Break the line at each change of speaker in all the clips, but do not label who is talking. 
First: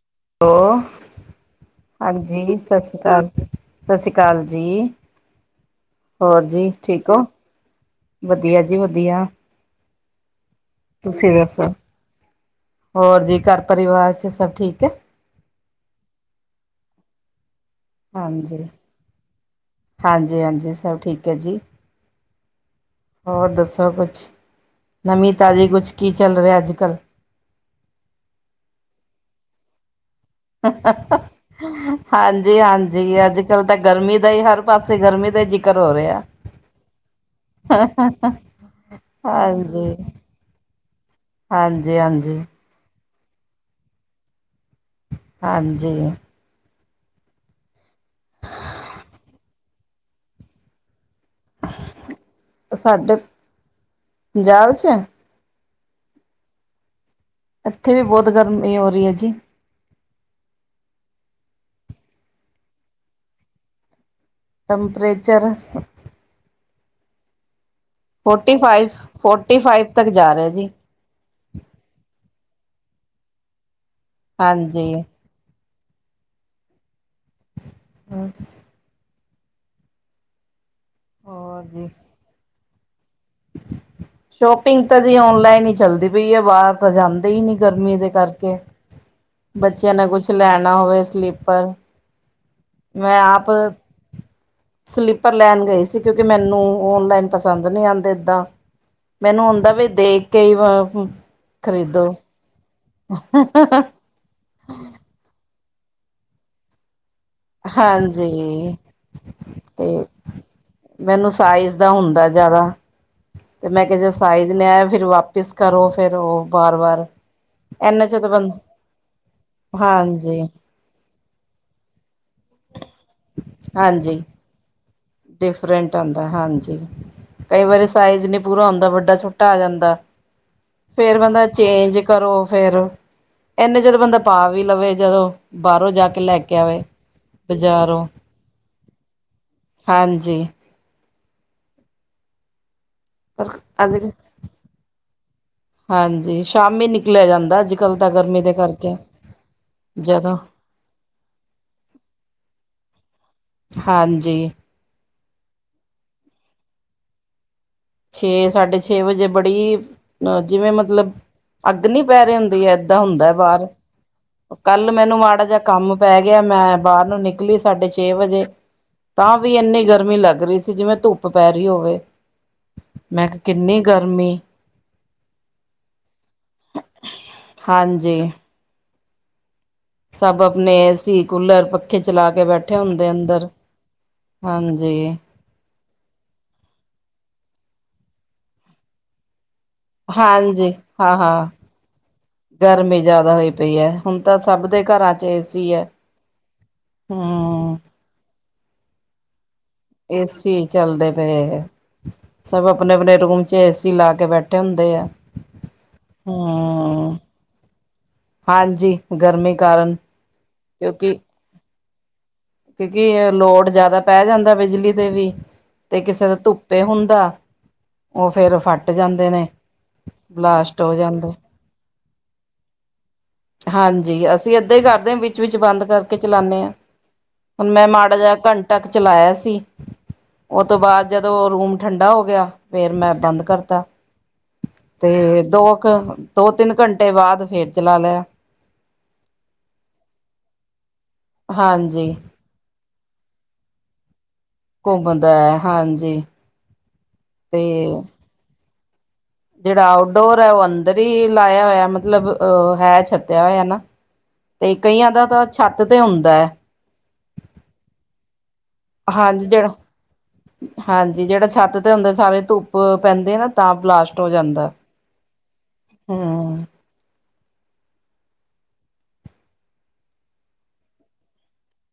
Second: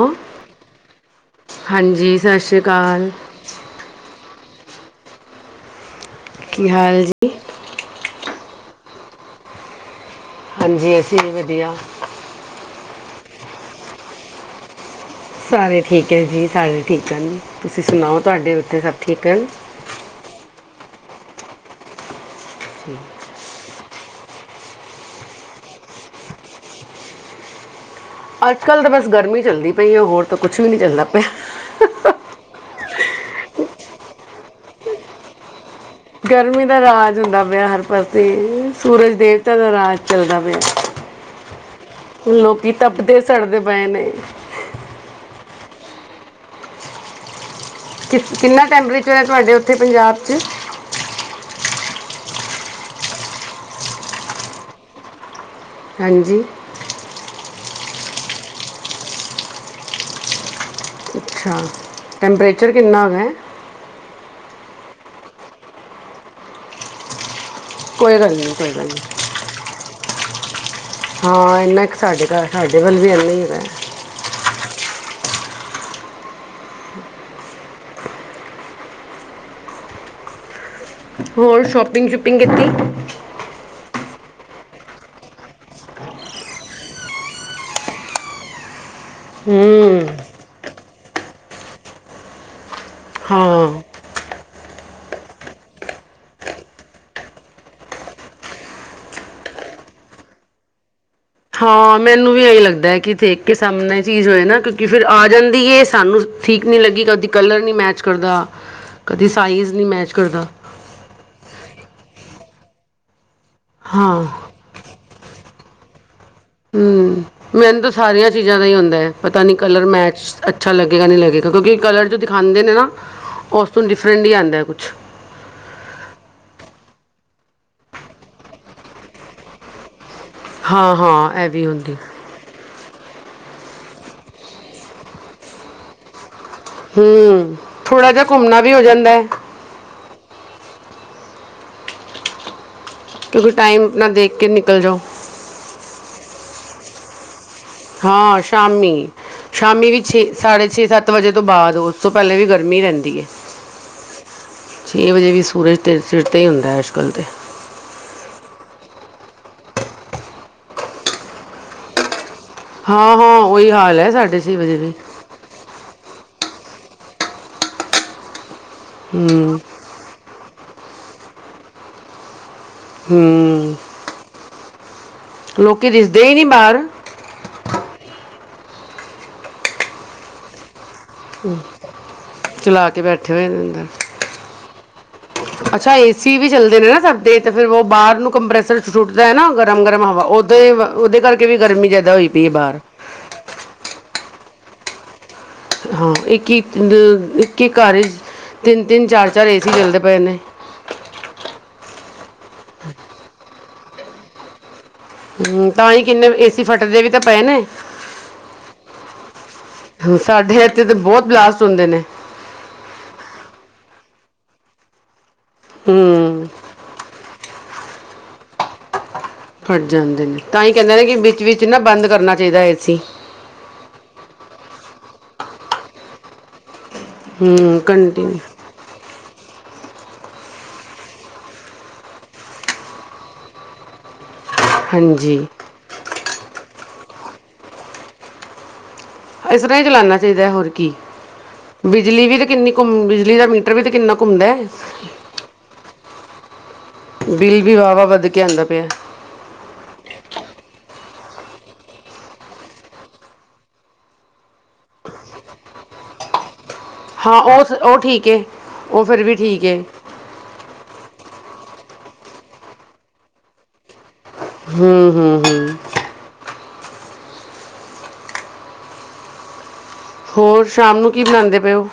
Hello,
hello ਹਾਂਜੀ ਸਤਿ ਸ਼੍ਰੀ ਅਕਾਲ। ਸਤਿ ਸ਼੍ਰੀ ਆਕਾਲ। ਕਾਲ ਜੀ। ਹੋਰ
ਕੀ
ਜੀ
ਹਾਲ
ਠੀਕ ਹੋ?
ਜੀ?
ਵਧੀਆ ਜੀ ਵਧੀਆ।
ਹਾਂਜੀ ਅਸੀਂ ਵੀ
ਤੁਸੀਂ ਦੱਸੋ
ਵਧੀਆ।
ਹੋਰ ਜੀ ਘਰ ਪਰਿਵਾਰ ਚ ਸਭ ਠੀਕ ਹੈ?
ਸਾਰੇ ਠੀਕ ਹੈ ਜੀ ਸਾਰੇ ਠੀਕ ਆ। ਤੁਸੀਂ ਸੁਣਾਓ ਤੁਹਾਡੇ
ਹਾਂਜੀ
ਉੱਥੇ ਸਭ ਠੀਕ ਹਨ?
ਹਾਂਜੀ ਹਾਂਜੀ ਸਭ ਠੀਕ ਹੈ ਜੀ। ਹੋਰ ਦੱਸੋ। ਸਭ ਕੁਛ। ਨਵੀਂ ਤਾਜ਼ੀ ਕੁਛ ਕੀ ਚੱਲ ਰਿਹਾ ਅੱਜ ਕੱਲ।
ਅੱਜ ਕੱਲ ਤਾਂ ਬਸ ਗਰਮੀ ਚੱਲਦੀ ਪਈ ਹੈ। ਹੋਰ, ਕੁੱਛ ਵੀ ਨਹੀ ਚੱਲਦਾ ਪਿਆ।
ਜੀ ਅੱਜ ਕੱਲ ਤਾਂ ਗਰਮੀ ਦਾ ਹੀ ਹਰ ਪਾਸੇ ਗਰਮੀ ਦਾ ਹੀ- ਜ਼ਿਕਰ ਹੋ ਰਿਹਾ
ਗਰਮੀ ਦਾ ਰਾਜ ਹੁੰਦਾ ਪਿਆ ਹਰ ਪਾਸੇ। ਸੂਰਜ ਦੇਵਤਾ ਦਾ
ਹਾਂਜੀ
ਰਾਜ ਚੱਲਦਾ ਪਿਆ।
ਹਾਂਜੀ ਹਾਂਜੀ
ਲੋਕੀ ਤਪਦੇ- ਸੜਦੇ ਪਏ ਨੇ।
ਹਾਂਜੀ।
ਕਿ ਕਿੰਨਾ ਟੈਂਪਰੇਚਰ ਹੈ। ਤੁਹਾਡੇ ਉੱਥੇ ਪੰਜਾਬ ਚ।
ਸਾਡੇ ਪੰਜਾਬ ਚ-
ਹਾਂਜੀ।
ਇੱਥੇ ਵੀ ਬਹੁਤ ਗਰਮੀ ਹੋ ਰਹੀ ਹੈ, ਜੀ।
ਹਾ ਟੈਂਪਰੇਚਰ ਕਿੰਨਾ ਕੁ-
ਟਮਪਰੇਚਰ।
ਕੋਈ ਗੱਲ ਨਹੀਂ,
ਫੋਰਟੀ
ਕੋਈ ਗੱਲ
ਫਾਈਵ,
ਨਹੀਂ।
ਫੋਰਟੀ ਫਾਈਵ ਤ- ਜਾ ਰਿਹਾ ਜੀ।
ਹਾਂ, ਇੰਨਾ ਕੁ ਸਾਡੇ ਘਰ, ਸਾਡੇ ਵੱਲ ਵੀ ਇੰਨਾ ਹੀ ਹੈਗਾ।
ਹਾਂਜੀ। ਬਸ।
ਹੋਰ ਸ਼ੋਪੰਪਿੰਗ, ਸ਼ੁਪਇੰਗ ਕੀ-
ਸ਼ੋਪਿੰਗ, ਤਾਂ ਜੀ ਔਨਲਾਈਨ ਹੀ, ਚੱਲਦੀ ਪਈ ਹੈ। ਬਾਹਰ ਤਾਂ ਜਾਂਦੇ ਹੀ ਨਹੀਂ, ਗਰਮੀ ਦੇ ਕਰਕੇ। ਬੱਚਿਆਂ ਨੇ
ਹੂੰ
ਕੁੱਛ ਲੈਣ- ਨਾ ਹੋਵੇ ਸਲੀਪਰ। ਮੈਂ ਆਪ
ਹਾਂ
ਸਲੀਪਰ ਲੈਣ ਗਈ ਸੀ। ਕਿਉਂਕਿ ਮੈਨੂੰ ਓਨਲਾਈਨ ਪਸੰਦ ਨਹੀਂ ਆਉਂਦੇ। ਮੈਨੂੰ ਹੁੰਦਾ ਵੀ, ਦੇਖ ਕੇ ਹੀ-
ਹਾਂ,
ਖਰੀਦੋ
ਮੈਨੂੰ ਵੀ ਇਹੀ ਲੱਗਦਾ ਹੈ। ਦੇਖ ਕੇ ਸਾਹਮਣੇ ਚੀਜ਼ ਹੋਏ ਨਾ, ਕਿਉਂਕ ਫੇਰ ਆ ਜਾ- ਦੀ ਏ, ਸਾਨੂੰ ਠੀਕ ਨੀ ਲੱਗੀ ਕਦੀ ਕਲਰ ਨਹੀਂ ਮੈਚ ਕਰਦਾ,
ਹਾਂਜੀ
ਕਦੇ ਸਾਈਜ਼
ਤੇ
ਨਹੀਂ ਮੈਚ ਕਰਦਾ।
ਮੈਨੂੰ ਸਾਈਜ਼ ਦਾ ਹੁੰਦਾ ਹੈ ਜ਼ਿਆਦਾ। ਤੇ ਮੈਂ ਕਿਹਾ, ਜੇ
ਹਾਂ
ਸਾਈਜ਼ ਨੀ ਆਇਆ ਫੇਰ ਵਾ- ਪਿਸ ਕਰੋ ਫੇਰ ਉਹ। ਬਾਰ ਵਾਰ
ਹੂੰ, ਮੈਨੂੰ ਤਾਂ
ਇਨਾ ਚ
ਸਾਰੀਆਂ
ਬੰ
ਚੀਜ਼ਾਂ ਦਾ ਹੀ ਹੁੰਦਾ ਹੈ। ਪਤਾ ਨੀ ਕਲਰ ਮੈਚ,
ਹਾਂਜੀ,
ਅੱਛਾ ਲੱਗੇਗਾ ਨੀ ਲੱਗੇਗਾ। ਤਾਂ ਕਿਉਂਕਿ, ਕਲਰ ਜੋ ਦਿਖਾਉਂਦੇ ਨੇ ਨਾ ਉਸ ਤੋਂ
ਹਾਂਜੀ।
ਡਿਫਰੈਂਟ ਹੀ, ਆਉਂਦਾ ਕੁਝ।
ਡਿਫਰੈਂਟ ਆਉਂਦਾ ਹੈ। ਹਾਂਜੀ ਕਈ ਵਾਰੀ ਸਾਈਜ਼ ਨਹੀਂ ਪੂਰਾ ਹੁੰਦਾ, ਵੱਡਾ- ਛੋਟਾ ਆ ਜਾਂਦਾ।
ਹਾਂ
ਫੇਰ
ਹਾਂ
ਬੰਦਾ
ਇਹ ਵੀ ਹੁੰਦੀ
ਚੇਂਜ ਕਰੋ। ਫੇਰ ਇੰਨੇ ਚ ਤੇ ਬੰਦਾ ਪਾ ਵੀ ਲਵੇ, ਜਦੋਂ ਬਾਹਰੋਂ ਜਾ ਕੇ ਲੈ ਕੇ- ਆਵੇ
ਹੂੰ,
ਬਜ਼ਾਰੋਂ
ਥੋੜਾ ਜਿਹਾ ਘੁੰਮਣਾ- ਵੀ ਹੋ ਜਾਂਦਾ ਹੈ
ਹਾਂਜੀ
ਕਿਉਂਕਿ
ਪਰ
ਟਾਈਮ
ਅੱਜ
ਨਾ ਦੇਖ ਕੇ ਨਿਕਲ ਜਾਓ
ਹਾਂਜੀ ਸ਼ਾਮੀ ਨਿਕਲਿਆ ਜਾਂਦਾ। ਕੱਲ੍ਹ ਤਾਂ
ਹਾਂ
ਗਰਮੀ ਦੇ ਕਰਕੇ।
ਸ਼ਾਮੀ ਸ਼ਾਮੀ ਵੀ ਛੇ
ਜਦੋਂ
ਸਾਢੇ ਛੇ ਸੱਤ ਵਜੇ ਤੋਂ ਬਾਅਦ ਉਸ ਤੋਂ ਪਹਿਲੇ ਵੀ ਗਰਮੀ ਰਹਿੰਦੀ ਹੈ।
ਹਾਂਜੀ
ਕਈ ਵਜੇ ਵੀ ਸੂਰਜ ਦੇ ਚਿਰ 'ਤੇ ਹੀ ਹੁੰਦਾ ਅੱਜ ਕੱਲ੍ਹ ਤਾਂ,
ਛੇ ਸਾਢੇ ਛੇ ਵਜੇ ਬੜੀ ਅਹ ਜਿਵੇਂ ਮਤਲਬ ਅੱਗ ਨੀ ਪੈ ਰਹੀ, ਹੈ ਏਦਾਂ
ਹਾਂ
ਹੁੰਦਾ
ਹਾਂ
ਬਾਹਰ
ਉਹੀ ਹਾਲ ਹੈ ਸਾਡੇ,
ਕੱਲ ਮੈਨੂੰ ਮਾੜਾ ਜਿਹਾ ਕੰਮ ਪੈ, ਗਿਆ ਮੈਂ ਬਾਹਰ ਨੂੰ ਨਿਕਲੀ ਸਾਡੇ ਛੇ ਵਜੇ, ਤਾਂ ਵੀ
ਹੂੰ
ਇੰਨੀ ਗਰਮੀ ਲੱਗ ਰਹੀ ਸੀ ਜਿਵੇਂ ਧੁੱਪ, ਪੈਰੀ ਹੋਵੇ। ਮੈਂ ਕਿਹਾ
ਹ
ਕਿੰਨੀ ਗਰਮੀ
ਲੋਕੀ ਦਿਸਦੇ ਹੀ ਨੀ ਬਾਹਰ,
ਹਾਂਜੀ ਸਭ ਆਪਣੇ ਕੂਲਰ ਪੱਖੇ ਚਲਾ ਕੇ ਬੈਠੇ
ਚਲਾ ਕੇ
ਹੁੰਦੇ
ਬੈਠੇ
ਅੰਦਰ
ਹੋਏ ਨੇ ਅੰਦਰ
ਹਾਂਜੀ,
ਅੱਛਾ ਏ ਸੀ ਵੀ ਚੱਲਦੇ ਨੇ ਨਾ ਸਭਦੇ ਤੇ ਫਿਰਰ ਉਹ ਬਾਹਰ ਨੂੰ ਕੰਪ੍ਰੈਸਰ ਛੁੱਟਦਾ ਹੈ ਨਾਗਰ,
ਹਾਂਜੀ ਹਾਂ, ਹਾਂ
ਗਰਮੀ ਜ਼ਿਆਦਾ ਹੋਈ ਪਈ ਹੈ ਬਾਹਰ
ਗਰਮੀ ਜ਼ਿਆਦਾ ਹੋਈ ਪਈ ਹੈ ਹੁਣ ਤਾਂ ਸਭ, ਦੇ ਘਰਾਂ, ਚ ਏਸੀ ਹੈ
ਹਾਂ ਇੱਕ ਅ ਇੱਕ
ਹਮ
ਇੱਕ ਘਰ, ਤਿੰਨ'ਤਿੰਨ ਚਾਰ-ਚਾਰ ਏ
ਏਸੀ ਚੱਲਦੇ ਪਏ ਹੈ ਸਭ ਆਪਣੇ ਆਪਣੇ ਰੂਮ ਚ ਏਸੀ, ਅਸੀਂ ਲਾ ਕੇ ਬੈਠੇ ਹੁੰਦੇ ਆ।
ਹੂੰ, ਤਾਂ ਹੀ ਕਿੰਨੇ ਏਸੀ ਫਟਦੇ ਵੀ
ਹਮ
ਤਾਂ ਪਏ ਨੇ
ਹਾਂਜੀ ਗਰਮੀ ਕਾਰਨ
ਸਾਡੇ ਇੱਥੇ ਤਾਂ
ਕਿਉਂਕਿ
ਬਹੁਤ ਬਲਾਸਟ ਹੁੰਦੇ ਨੇ।
ਕਿਉਂਕਿ ਲੋੜ ਜਿਆਦਾ ਪੈ ਜਾਂਦਾ ਬਿਜਲੀ ਤੇ ਵੀ, ਤੇ ਕਿਸੇ ਦਾ
ਹੂੰ
ਧੁੱਪੇ ਹੁੰਦਾ। ਉਹ ਫੇਰ ਫੱਟ ਜਾਂਦਾ।
ਫਟ ਜਾਂਦੇ ਨੇ ਤਾਂ ਹੀ
ਬਲਾਸਟ ਹੋ
ਕਹਿੰਦੇ ਨੇ ਕਿ
ਜਾਂਦਾ
ਵਿੱਚ ਵਿੱਚ ਨਾ ਬੰਦ ਕਰਨਾ ਚਾਹੀਦਾ ਏਸੀ
ਹਾਂਜੀ ਅਸੀਂ ਅੱਧੇ ਕਰਦੇ ਹ ਵਿਚ ਵਿਚ ਬੰਦ ਕਰ, ਕੇ ਚਲਾਨੇ ਹਾਂ।
ਹੂੰ
ਹੁਣ ਮੈਂ ਮਾੜਾ ਜਿਹਾ
ਕੰਟੀਨਿਊ
ਘੰਟਾ ਕੁ ਚਲਾਇਆ ਸੀ। ਉਹ ਤੋਂ ਬਾਅਦ ਜਦੋਂ ਰੂਮ ਠੰਡਾ ਹੋ ਗਿਆ ਫੇਰ ਮੈਂ ਬੰਦ ਕਰਤਾ।
ਹਾਂਜੀ
ਤੇ ਦੋ ਦੋ ਤਿੰਨ ਘੰਟੇ, ਟੇ ਬਾਅਦ ਫਿਰ ਚਲਾ ਲਿਆ।
ਇਸ ਤਰ੍ਹਾਂ ਹੀ ਚਲਾਨਣਾ ਚਾਹੀਦਾ ਹੋਰ,
ਹਾਂਜੀ
ਬਿਜਲੀ ਵੀ ਤੇ ਕਿੰਨੀ, ਘਮ ਬਿਜਲੀ ਦਾ ਮੀਟਰ ਵੀ ਤੇ ਕਿੰਨਾ, ਘੁੰਮਦਾ
ਘੁੰਮਦਾ ਹੈ। ਹਾਂਜੀ
ਬਿਲ ਵੀ ਵਾਹ ਵਾ ਵੱਧ ਕੇ ਆਦਾ। [unintelligible]
ਜੇੜਾ ਆਊਟਡੋਰ ਹੈ ਓਹ ਅੰਦਰ ਈ ਲਾਇਆ ਹੋਯੈ, ਮਤਲਬ ਅ ਹੈ ਛੱਤਿਆ ਹੋਯੈ ਨਾ। ਤੇ ਕਈਆਂ ਦਾ ਤਾਂ ਛੱਤ ਤੇ ਹੁੰਦੈ।
ਹਾਂ ਉਹ ਉਹ ਠੀਕ ਹੈ ਉਹ ਫਿਰ ਵੀ
ਹਾਂਜੀ
ਠੀਕ
ਜੇੜਾ
ਹੈ
ਹਾਂਜੀ ਜੇੜਾ ਛੱਤ ਤੇ ਹੁੰਦੇ ਸਾਰੇ ਧੁੱਪ ਪੈਂਦੀ ਏ ਨਾ ਤਾਂ ਬਲਾਸਟ ਹੋ ਜਾਂਦੈ,
ਹੂੰ ਹੂੰ ਹੂੰ
ਹੂੰ।
ਹੋਰ ਸ਼ਾਮ ਨੂੰ ਕੀ ਬਣਾਂਦੇ ਪਏ ਔ?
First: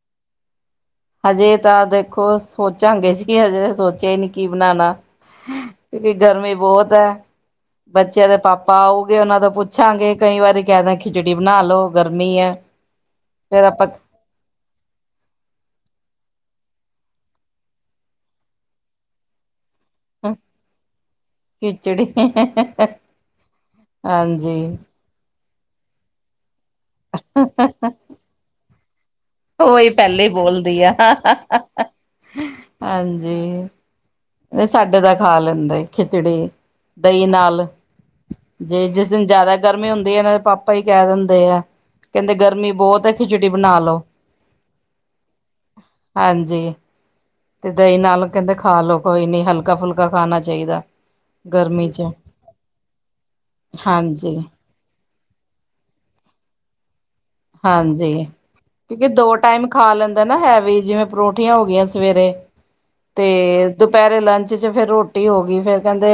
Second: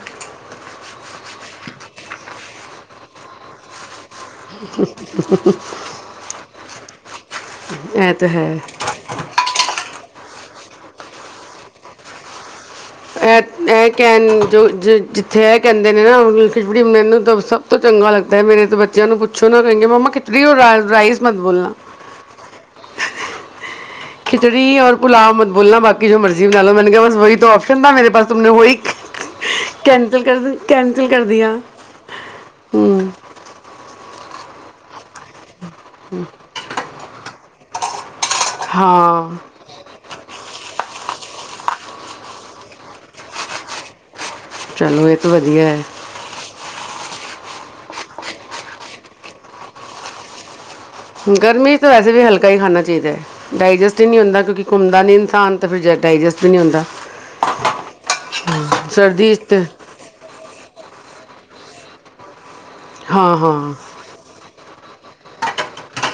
ਹਜੇ ਤਾਂ ਦੇਖੋ ਸੋਚਾਂਗੇ ਜੀ ਹਜੇ ਤੇ ਸੋਚ ਚੇਆ ਨੀ ਕੀ ਬਨਾਨਾ, ਕਿਉਂਕਿ ਗਰਮੀ ਬੌਤ ਪੈ
ਇਹ
ਬੱਚਿਆਂ
ਤਾਂ
ਦੇ
ਹੈ
ਪਾਪਾ ਆਊਗੇ ਔਨਾਂ ਤੋਂ ਪੁੱਛਾਂਗੇ। ਕਈ ਵਾਰੀ ਕੈ ਦੇਆ ਖਿਚੜੀ ਬਣਾ ਲੋ, ਗਰਮੀ ਐ।
ਐ ਐ ਕੈਣ ਜੋ ਜ ਜਿੱਥੇ ਐ ਕੈਣ ਦੇਨੇ ਨਾ ਵੀ ਖਿਚਬੜੀ ਮੈਨੂੰ ਤਾਂ ਸਭ ਤੋਂ ਚੰਗਾ ਲੱਗਦੈ, ਮੇਰੇ ਤੇ ਬੱਚਿਆਂ ਨੂੰ ਪੁੱਛੋ ਨਾ ਕਏਗੇ ਮੰਮਾ ਖਿਚੜੀ ਔਰ ਰਾਈ ਰਾਈਸ ਮਤ ਬੋਲਣਾ,
ਖਿਚੜੀ ਹਾਂਜੀ
ਖਿਚੜੀ ਔਰ ਪੁਲਾਵ ਮਤ ਬ ਬੋਲਣਾ ਬਾਕੀ ਜੋ ਮਰਜੀ਼ ਗਾਲੋ ਬਣ ਗਿਆ ਬਸ ਵਹੀ ਤੋਂ ਔ ਨਾ ਮੇਰੇ ਪਾਸ ਤੁਮਣੇ ਵਹੀਕ
ਓਹੀ ਪੈਲੇ ਈ ਬੋਲਦੀ ਐ, ਹਾਂਜੀ। ਸਾਡੇ ਤਾ ਖਾ ਲੈਂਦ ਖਿਚੜੀ ਦਈਂ ਨਾਲ। ਜੇ ਜਿਸ ਦਿਨ ਜੈਦਾ ਗਰਮੀ ਹੁੰਦੀ ਏ ਐਨਾ ਦੇ ਪਾਪਾ ਈ ਕੈ ਦਿੰ ਦੇ ਆ ਕੈੰਦੇ ਗਰਮੀ ਬੌਤ ਐ, ਖਿਚੜੀ ਬਣਾ ਲਓ।
ਚਲੋ ਏ ਤੇ ਵਧੀਐ ਹੈ।
ਹਾਂਜੀ, ਤੇ ਦਹੀਂ ਨਾਲ ਕੈੰਦੇ ਖਾ ਲੋ ਕੋਈ ਨੀ ਹਲਕਾ-ਫੁਲਕਾ ਖਾਣਾ ਚਾਈਦੈ।
ਗਰਮੀ 'ਤ ਵੈਸੇ ਵੀ ਹਲਕਾ ਹੀ ਖਾਣਾ ਚਾਹੀਦੈ, ਡਾਇਜਸਟ ਹੀ ਨੀ
ਹਾਂਜੀ।
ਹੁੰਦਾ ਕਿਉਂਕਿ ਘੁੰਮਦਾ ਨੀ ਇਨਸਾਨ ਤੇ ਫਿਰ ਜ ਡਾਇਜਸਟ ਹੀ ਨੀ ਹੁੰਦਾ।
ਹਾਂਜੀ, ਕਿਉਂਕਿ
ਸਰਦੀ
ਦੋ
'ਚ ਤੇ
ਟਾਈਮ ਖਾ ਲੈਂਦਾ ਨਾ ਹੈਵੀ ਜਿਵੇਂ ਪਰੋ ਉੱਠੀਆਂ ਹੋ ਗੀਆਂ ਸਵੇਰੇ।
ਹਾਂ
ਤੇ
ਹਾਂ
ਦੁਪੈਰੇ ਲੰਚ ਚ ਫੇਰ ਰੋਟ ਰੋਟੀ ਹੋ ਗੀ ਫੇਰ ਕੈੰਦੇ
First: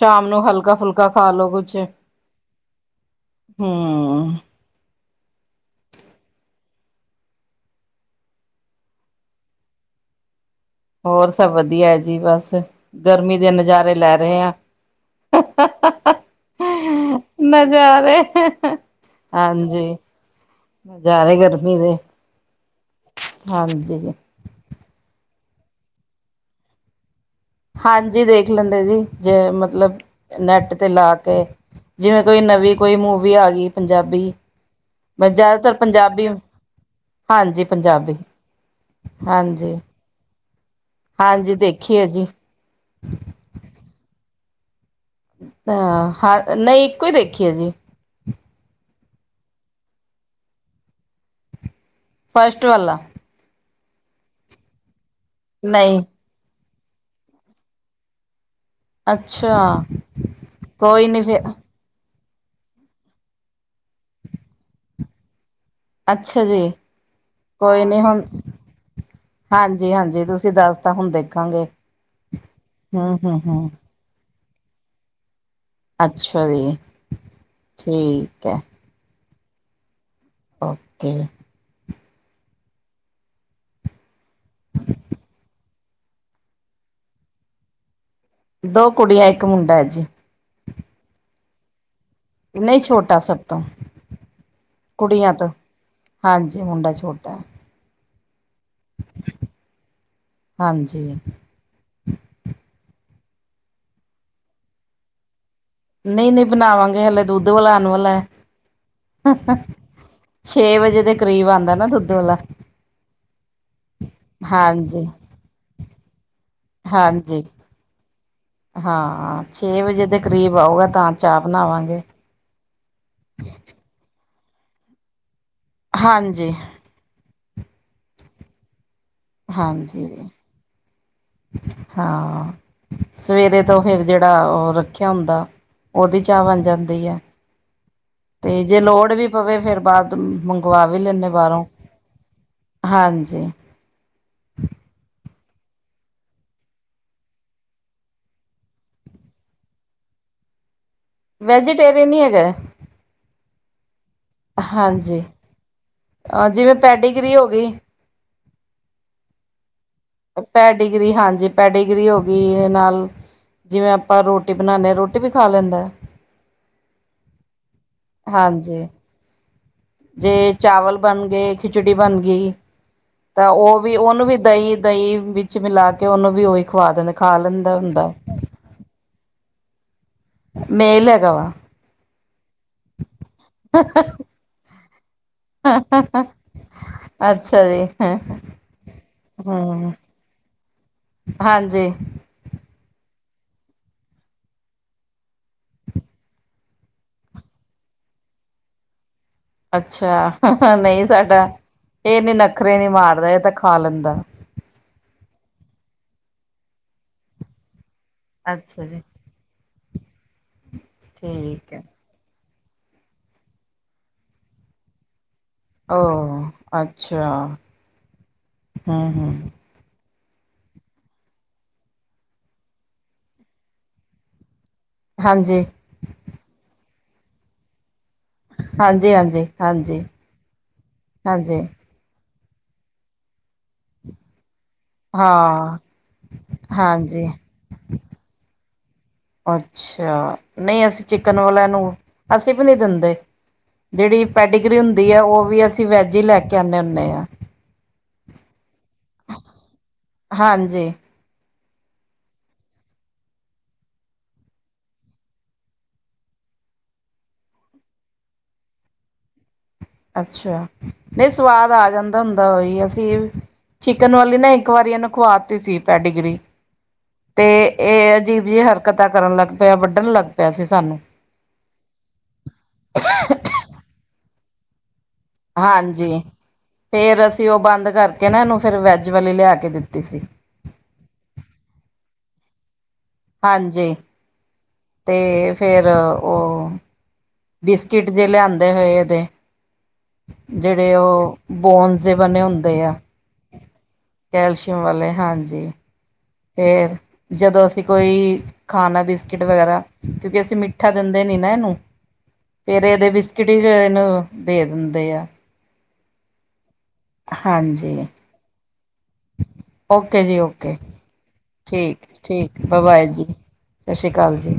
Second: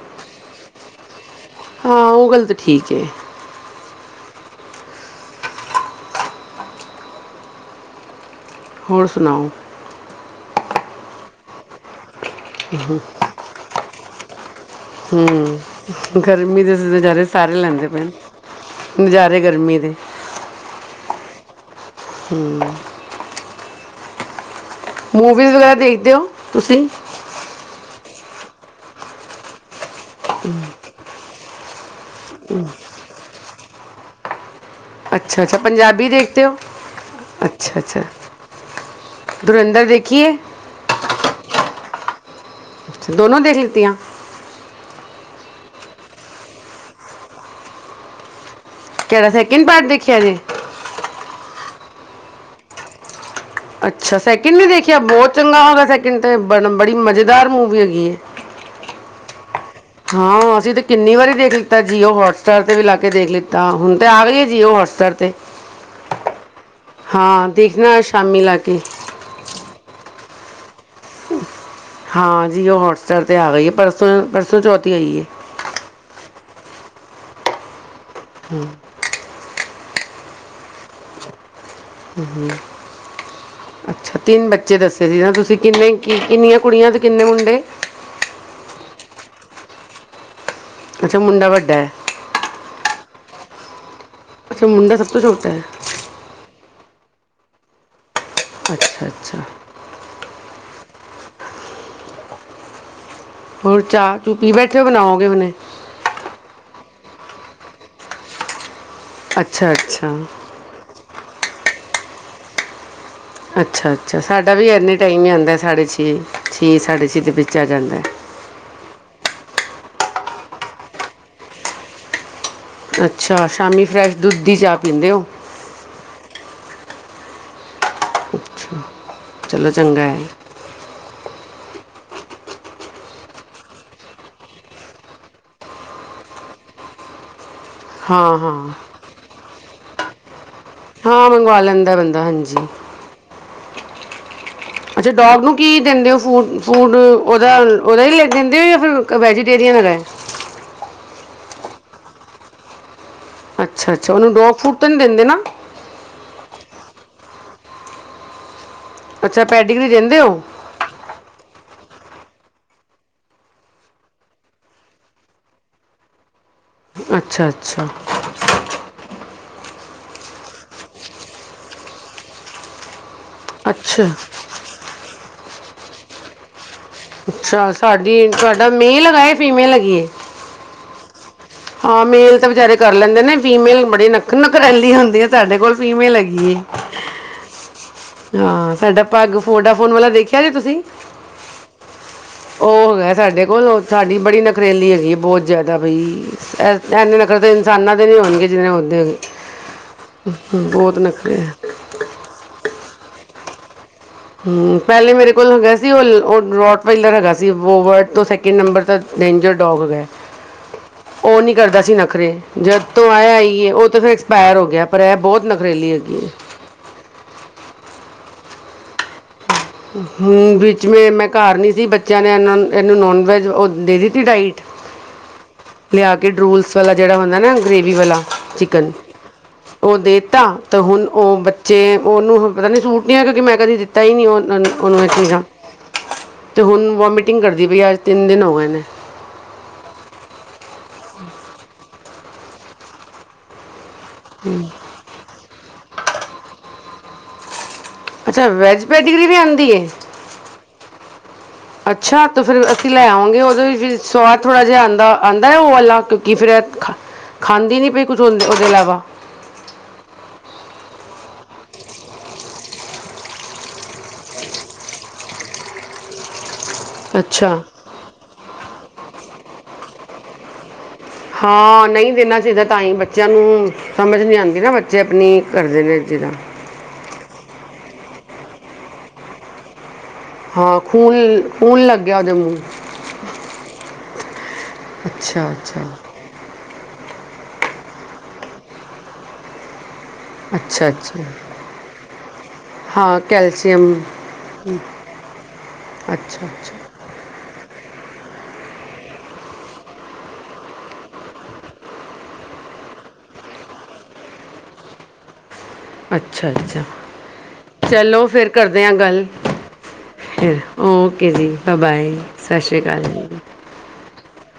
ਸ਼ਾਮ ਨੂੰ ਹਲਕਾ-ਫੁਲਕਾ ਖਾਲੋ ਕੁਛ,
ਹਾਂ ਉਹ ਗੱਲ ਤਾਂ ਠੀਕ ਹੈ
ਹੂੰ। [unintelligible]
ਹੋਰ ਸੁਣਾਓ?
ਹੋਰ ਸਭ ਵਧੀਆ ਹੈ ਜ ਜੀ ਬਸ ਗਰਮੀ ਦੇ ਨਜ਼ਾਰੇ ਲੈ ਰਹੇ ਆ
ਹੂੰ ਗਰਮੀ ਦੇ ਨਜ਼ਾਰੇ ਸਾਰੇ ਲੈਂਦੇ ਪਏ ਨੇ।
ਨਜ਼ਾਰੇ
ਨਜ਼ਾਰੇ ਗਰਮੀ ਦੇ
ਹਾਂਜੀ ਨਜ਼ਾਰੇ ਗਰਮੀ ਦੇ ਹਾਂਜੀ
ਮੂਵੀਜ਼ ਵਗੈਰਾ ਦੇਖਦੇ ਹੋ ਤੁਸੀਂ
ਹਾਂਜੀ ਦੇਖ ਲੈਂਦੇ ਜੀ ਜੇ ਮਤਲਬ ਨੈਟ ਤੇ ਲਾ ਕੇ ਜਿਵੇਂ ਕੋਈ ਨਵੀਂ ਕੋਈ ਮੂਵੀ ਆ ਗਈ ਪੰਜਾਬੀ ਮੈਂ
ਅੱਛਾ ਅੱਛਾ
ਜ਼ਿਆਦਾਤਰ
ਪੰਜਾਬੀ ਦੇਖਦੇ ਹੋ
ਹਾਂਜੀ
ਅੱਛਾ ਅੱਛਾ
ਪੰਜਾਬੀ ਹਾਂਜੀ
ਧੁਰਿੰਧਰ ਦੇਖੀਏ
ਹਾਂਜੀ ਦੇਖੀਏ ਜੀ
ਅੱਛਾ, ਦੋਨੋਂ ਦੇਖ ਲਿੱਤੀਆਂ
ਅਹ ਹਾਂ ਨਹੀਂ ਇੱਕੋ ਹੀ ਦੇਖੀਏ ਜੀ
ਕਿਹੜਾ ਸੈਕਿੰਡ ਪਾਰਟ ਦੇਖਿਆ ਜੀੇ
ਫਸਟ ਵੱਲਾ
ਅੱਛਾ ਸੈਕਿੰਡ ਨੇ ਦੇਖਿਆ ਬਹੁਤ
ਨਹੀਂ
[unintelligible] ਬ ਬੜੀ ਮਜ਼ੇਦਾਰ ਮੂਵੀ ਹੈਗੀ ਇਹ
ਅੱਛਾ
ਹਾਂ ਅਸੀਂ ਤੇ
ਕੋਈ
ਕਿੰਨੀ
ਨਹੀਂ
ਵਾਰੀ
ਫਿਰ
ਦੇਖ ਲਤਾ ਜੀਓ ਵਟ ਪੈਸੇ ਵੀ ਲਗਾ ਕੇ ਦੇਖ ਲਿੱਤਾ ਹੁਣ ਤੇ ਆ ਗਈ ਐ ਜੀਉ ਵ੍ਹਟਸ ਐਪ ਤੇ
ਅੱਛਾ ਜੀ
ਹਾਂ
ਕੋਈ
ਦੇਖਣਾ
ਨੀ ਹੁਣ
ਸ਼ਾਮੀ ਲਾ ਕੇ
ਹਾਂਜੀ ਹਾਂਜੀ ਤੁਸੀ ਦੱਸ
ਹਾਂ ਜੀ ਜੀਓ
ਹੂੰ
ਹੋਟਸਟਾਰ ਤੇ
ਹੂੰ
ਆ ਗਈ
ਹੂੰ
ਹੈ ਪਰਸੋ [unintelligible]
ਅੱਛਾ ਜੀ ਠੀਕ ਹੈ ਓਕੇ
ਹ ਅੱਛਾ ਤਿੰਨ ਬੱਚੇ ਦੱਸੇ ਸੀ ਨਾ ਤੁਸੀਂ ਕਿੰਨੇ ਕਿੰਨੀਆਂ ਕੁੜੀਆਂ ਤੇ ਕਿੰਨੇ ਮੁੰਡੇ
ਦੋ ਕੁੜੀਆਂ ਇੱਕ ਮੁੰਡਾ ਹੈ ਜੀ
ਅੱਛਾ [inaudible]
ਨਹੀਂ ਛੋਟਾ ਸਭ ਤੋਂ
ਅੱਛਾ ਮੁੰਡਾ ਸਭ ਤੋਂ ਛੋਟਾ ਹੈ
ਹਾਂਜੀ ਮੁੰਡਾ ਛੋਟਾ
ਅੱਛਾ ਅੱਛਾ
ਹਾਂਜੀ
ਹੋਰ ਚਾਹ ਚੁ ਪੀ ਬੈਠੇ ਬਣਾਓਗੇ ਉਹਨੇ
ਨਹੀਂ ਨਹੀਂ ਬਣਾਵਾਂਗੇ ਹਲੇ ਦੁੱਧ ਵਾਲਾ ਆਣ ਵਾਲਾ ਐ
ਅੱਛਾ ਅੱਛਾ
ਛੇ ਵਜੇ ਦੇ ਕਰੀਬ ਆਉਂਦਾ ਨਾ ਦੁਦ ਦੋਲਾ
ਅੱਛਾ-ਅੱਛਾ ਸਾਡਾ ਵੀ ਇਨੇ ਟਾਈਮ ਹੀ ਆਉਂਦਾ ਸਾਢੇ ਛੇ ਛੇ ਸਾਢੇ ਛੇ ਦੇ
ਹਾਂਜੀ
ਵਿੱਚ ਆ ਜਾਂਦਾ
ਹਾਂ ਛੇ ਵਜੇ ਦੇ ਕਰੀਬ ਆਊਗਾ ਤਾਂ ਚਾਹ ਬਣਾਵਾਂਗੇ
ਅੱਛਾ ਸ਼ਾਮੀ ਫਰੈਸ਼ ਦੁਧ ਦੀ ਚਾਹ ਪੀਂਦੇ ਹੋ
ਹਾਂਜੀ
ਅੱਛਾ ਚਲੋ ਚੰਗਾ
ਹਾਂਜੀ
ਹੈ
ਹਾਂ ਸਵੇਰੇ ਤੋਂ ਫਿਰ ਜਿਹੜਾ ਉਹ ਰੱਖਿਆ ਹੁੰਦਾ ਉਹਦੀ ਚਾਹ ਬਣ ਜਾਂਦੀ ਹੈ
ਹਾਂ ਹਾਂ
ਤੇ ਜੇ ਲੋੜ ਵੀ ਪਵੇ ਫੇਰ ਬਾਅਦ ਮੰ
ਹਾਂ ਮੰਗਵਾ ਲੈਂਦਾ ਬੰਦਾ ਹਾਂਜੀ
ਹਾਂਜੀ
ਅੱਛਾ ਡੋਗ ਨੂੰ ਕੀ ਦਿੰਦੇ ਹੋ ਫੂ ਫੂਡ ਉਹਦਾ ਉਹਦਾ ਹੀ ਦਿੰਦੇ ਹੋ ਜਾਂ ਫਿਰ ਵੈਜੀਟੇਰੀਅਨ ਹੈਗਾ
ਵੈਜੀਟੇਰੀਅਨ ਹੀ ਹੈਗਾ
ਅੱਛਾ ਅੱਛਾ ਉਹਨੂੰ ਡੋਪ ਫੂਟ ਤਾਂ ਨਹੀਂ
ਹਾਂਜੀ
ਦਿੰਦੇ ਨਾ
ਜਿਵੇਂ ਪੈਡੀਗਰੀ ਹੋ ਗਈ
ਅੱਛਾ ਭੈਡ
ਪੈ ਡਿਗਰੀ ਹਾਂਜੀ ਪੈ ਡਿਗਰੀ ਹੋ ਗਈ ਨਾਲ ਜਿਵੇਂ ਆਪਾਂ ਰੋਟੀ ਬਣਾਦੇ ਹਾਂ ਰੋਟੀ ਵੀ ਖਾ ਲੈਂਦਾ ਹੈ
ਅੱਛਾ ਅੱਛਾ
ਹਾਂਜੀ ਜੇ ਚਾਵਲ ਬਣ ਗਏ ਖਿਚੜੀ ਬਣ ਗਈ ਤਾਂ ਉਹ ਵੀ
ਅੱਛਾ
ਉਹਨੂੰ ਵੀ ਦਹੀਂ ਦਹੀਂ ਵਿੱਚ ਮਿਲਾ ਕੇ ਉਹਨੂੰ ਵੀ ਉਹੀ ਖਵਾ ਦਿੰਦੇ ਖਾ
ਅੱਛਾ
ਲੈਂਦਾ ਹੁੰਦਾ
ਸਾਡੀ ਤੁਡਾ ਮੇਲ ਹੈਗਾਏ ਫੀਮੇਲ ਕੀ
ਮੇ ਲਗਾ ਵ
ਹਾਂ ਮੇਲ ਤਾਂ ਬਚਾਰੇ ਕਰ ਲੈਂਦੇ ਨੇ ਫੀਮੇਲ ਬੜੀ ਨੱਖ ਨੱਖ ਰੈਲੀ ਹੁੰਦੀ ਆ ਸਾਡੇ ਕੋਲ ਫੀਮੇਲ ਹੈਗੀ
ਅੱਛਾ ਜੀ,
ਹਾਂ ਸਾਡਾ ਪੱਗ ਫੋਡਾ
ਹੂੰ,
ਫੋਨ ਵਾਲਾ ਦੇਖਿਆ ਜੇ ਤੁਸੀਂ
ਹਾਂਜੀ।
ਉਹ ਹੈਗਾ ਸਾਡੇ ਬਿਲਖੋਲ ਸਾਡੀ ਬੜੀ ਨਖਰੇਲੀ ਹੈਗੀ ਹੈ ਬਹੁਤ ਜ਼ਿਆਦਾ ਬਈ ਇੰਨੇ ਨਖਰੇ ਤਾਂ ਇਨਸਾਨਾਂ ਦੇ ਨਹੀਂ ਹੋਣਗੇ ਜਿਹਨ੍ਹਾਂ ਨੇ ਉੱਦੇ ਹੈਗੇ
ਅੱਛਾ
ਬਹੁਤ
ਨਹੀਂ
ਨਖਰੇ
ਸਾਡਾ
ਹੈ
ਇਹਨੇ ਨਖਰੇ ਨੀ ਮਾਰਦਾ ਤਾਂ ਖਾ ਲੈਂਦਾ
ਹਮ ਪਹਿਲੇ ਮੇਰੇ ਕੋਲ ਹੈਗਾ ਸੀ ਉਹ ਰੋਟ ਵਲਰ ਹੈਗਾ ਸੀ ਵੋਵਰਟ ਤੋਂ ਸੈਕਿੰਡ ਨੰਬਰ
ਅੱਛਾ
ਤਾਂ
ਜੀ।
ਡੇਂਜਰ ਡੋਗ ਗਏ [inaudible] ਉਹ ਨੀ
ਠੀਕ
ਕਰਦਾ
ਹੈ।
ਸੀ ਨਖਰੇ ਜਦ ਤੋਂ ਆਇਆ ਆਈਏ ਉਹ ਤਾਂ ਫਿਰ ਐਕਸਪਾਇਰ ਹੋ ਗਿਆ ਪਰ ਇਹ ਬਹੁਤ ਨਖਰੇਲੀ ਹੈਗੀ ਹੈ
ਆ ਅੱਛਾ ਹਾਂ ਹਾਂ
ਹਮ ਵਿੱਚ ਮ ਮੈਂ ਘਰ ਨੀ ਸੀ ਬੱਚਿਆਂ ਨੇ ਇਹਨਾਂ ਇਹਨੂੰ ਨੋਨ ਵੈਜ ਉਹ ਦੇ ਦਿੱਤੀ ਡਾਇਟ
ਹਾਂਜੀ,
ਲਿਆ ਕੇ ਡਰੋਲਸ ਜਿਹੜਾ ਹੁੰਦਾ ਨਾ ਗਰੇੇਵੀ ਵਾਲਾ ਚਿਕਨ
ਹਾਂਜੀ-ਹਾਂਜੀ,
ਉਹ
ਹਾਂਜੀ,
ਦੇ ਤਾ ਤੇ ਹੁਣ
ਹਾਂਜੀ,
ਬੱਚੇ ਉਹਨੂੰ ਪਤਾ ਨੀ ਸੂਟ ਆਉ ਕਿ ਮੈਂ ਕਦੀ ਦਿੱਤਾ ਹੀ ਨੀ ਉਹ ਨਾਲ ਉਹਨੂੰ ਇਹ ਚੀਜ਼ਾਂ
ਹਾਂ।
ਅਤੇ ਹੁਣ
ਹਾਂਜੀ,
ਵੋਮੀਟਿੰਗ ਕਰਦੀ ਪਈ ਅੱਜ ਤਿੰਨ ਦਿਨ ਹੋ ਗਏ ਨੇ
ਅੱਛਾ ਨਹੀਂ ਅਸੀਂ ਚਿਕਨ ਬੱਚਿਆਂ ਨੂੰ ਅਸੀਂ ਵੀ ਨਹੀਂ ਦਿੰਦੇ ਜਿਹੜੀ ਪੈਟੀਗਰੀ ਹੁੰਦੀ ਹੈ ਉਹ ਵੀ ਅਸੀਂ ਵੈਜ ਹੀ ਲੈ ਕੇ ਆਉਂਦੇ ਹੁੰਦੇ ਹਾਂ
ਅੱਛਾ ਵੈਜ ਕੈਟੀਗਰੀ ਵੀ ਆਉਂਦੀ ਆ
ਹਾਂਜੀ।
ਅੱਛਾ ਤਾਂ ਫਿਰ ਅਸੀਂ ਲੈ, ਆਵਾਂਗੇ ਉਹਦੇ ਫਿਰ ਸਵਾਦ ਥੋੜ੍ਹਾ ਜਿਹਾ! ਆਉਂਦਾ ਆਉਂਦਾ ਉਹ ਵਾਲਾ ਕਿਉਂਕਿ ਖਾਂਦੀ ਨਹੀਂ! ਪਈ ਕੁਛ ਉਹਦੇ ਇਲਾਵਾ
ਅੱਛਾ ਨਹੀਂ ਸਵਾਦ ਆ ਜਾਂਦਾ ਹੁੰਦਾ ਹੀ ਚਿਕਨ ਵਾਲੀ ਨਾ ਇੱਕ ਵਾਰੀ ਇਹਨੂੰ ਖਵਾਤੀ ਸੀ ਪੈਡੀਗਰੀ ਤੇ
ਅੱਛਾ
ਇਹ ਅਜੀਬ ਜਿਹੀ ਹਰਕਤਾਂ ਕਰਨ ਲੱਗ ਪਿਆ ਵੱਢਣ ਲੱਗ ਪਿਆ ਪੈਸੇ ਸਾਨੂੰ
ਹਾਂ ਨਹੀਂ ਦੇਣਾ ਚਾਹੀਦਾ ਤਾਂ ਬੱਚਿਆਂ ਨੂੰ ਸਮਝ ਨਹੀਂ ਆਉਂਦੀ ਕਿਨਾ ਮੈਂ
ਹਾਂਜੀ ਫੇਰ ਅਸੀਂ ਉਹ ਬੰਦ ਕਰ ਦੀਤਾ ਇਹਨੂੰ ਫਿਰ ਵੈੱਜ ਵਾਲੀ ਲਿਆ ਕੇ ਦਿੱਤੀ ਸੀ
ਹਾਂ ਖੂਨ ਖੂਨ ਲੱਗਿਆ ਉਦੇ ਮੂੰਹ ਨੂੰ!
ਹਾਂਜੀ
ਅੱਛਾ
ਤੇ
ਅੱਛਾ
ਫੇਰ ਉਹ ਹੂ ਬਿਸਕੁਟ ਜੇ ਲਿਆਂਦੇ ਹੋਏ ਇਹਦੇ
ਅੱਛਾ
ਜਿਹੜੇ
ਅੱਛਾ
ਉਹ ਬੋਨਸ ਬਣੇ ਹੁੰਦੇ ਆ
ਹਾਂ ਕੈਲਸ਼ੀਅਮ
ਕੈਲਸ਼ੀਅਮ ਵਾਲੇ ਹਾਂਜੀ
ਅੱਛਾ ਅੱਛਾ
ਫੇਰ ਜਦੋਂ ਅਸੀਂ ਕੋਈ ਖਾਣਾ ਬਿਸਕਿਟ ਵਗੈਰਾ ਕਿਉਂਕਿ ਅਸੀਂ ਮਿੱਠਾ ਦਿੰਦੇ ਨੀ ਨਾ ਇਹਨੂੰ ਫੇਰ ਇਹਦੇ ਬਿਸਕਿਟ ਹੀ ਇਹਨੂੰ ਦੇ ਦਿੰਦੇ ਆ
ਅੱਛਾ ਅੱਛਾ
ਹਾਂਜੀ
ਚਲੋ ਫਿਰ ਕਰ ਗੱਲ ਕਰਦੇ ਹਾ ਗੱਲ
ਓਕੇ ਜੀ
ਫਿਰ
ਓਕੇ
ਓਕੇ ਜੀ
ਠੀਕ
ਬਾਏ ਸਤਿ
ਠੀਕ
ਸ਼੍ਰੀ
ਬਾਏ
ਅਕਾਲ
ਬਾਏ ਜੀ ਸਤਿ ਸ਼੍ਰੀ ਅਕਾਲ ਜੀ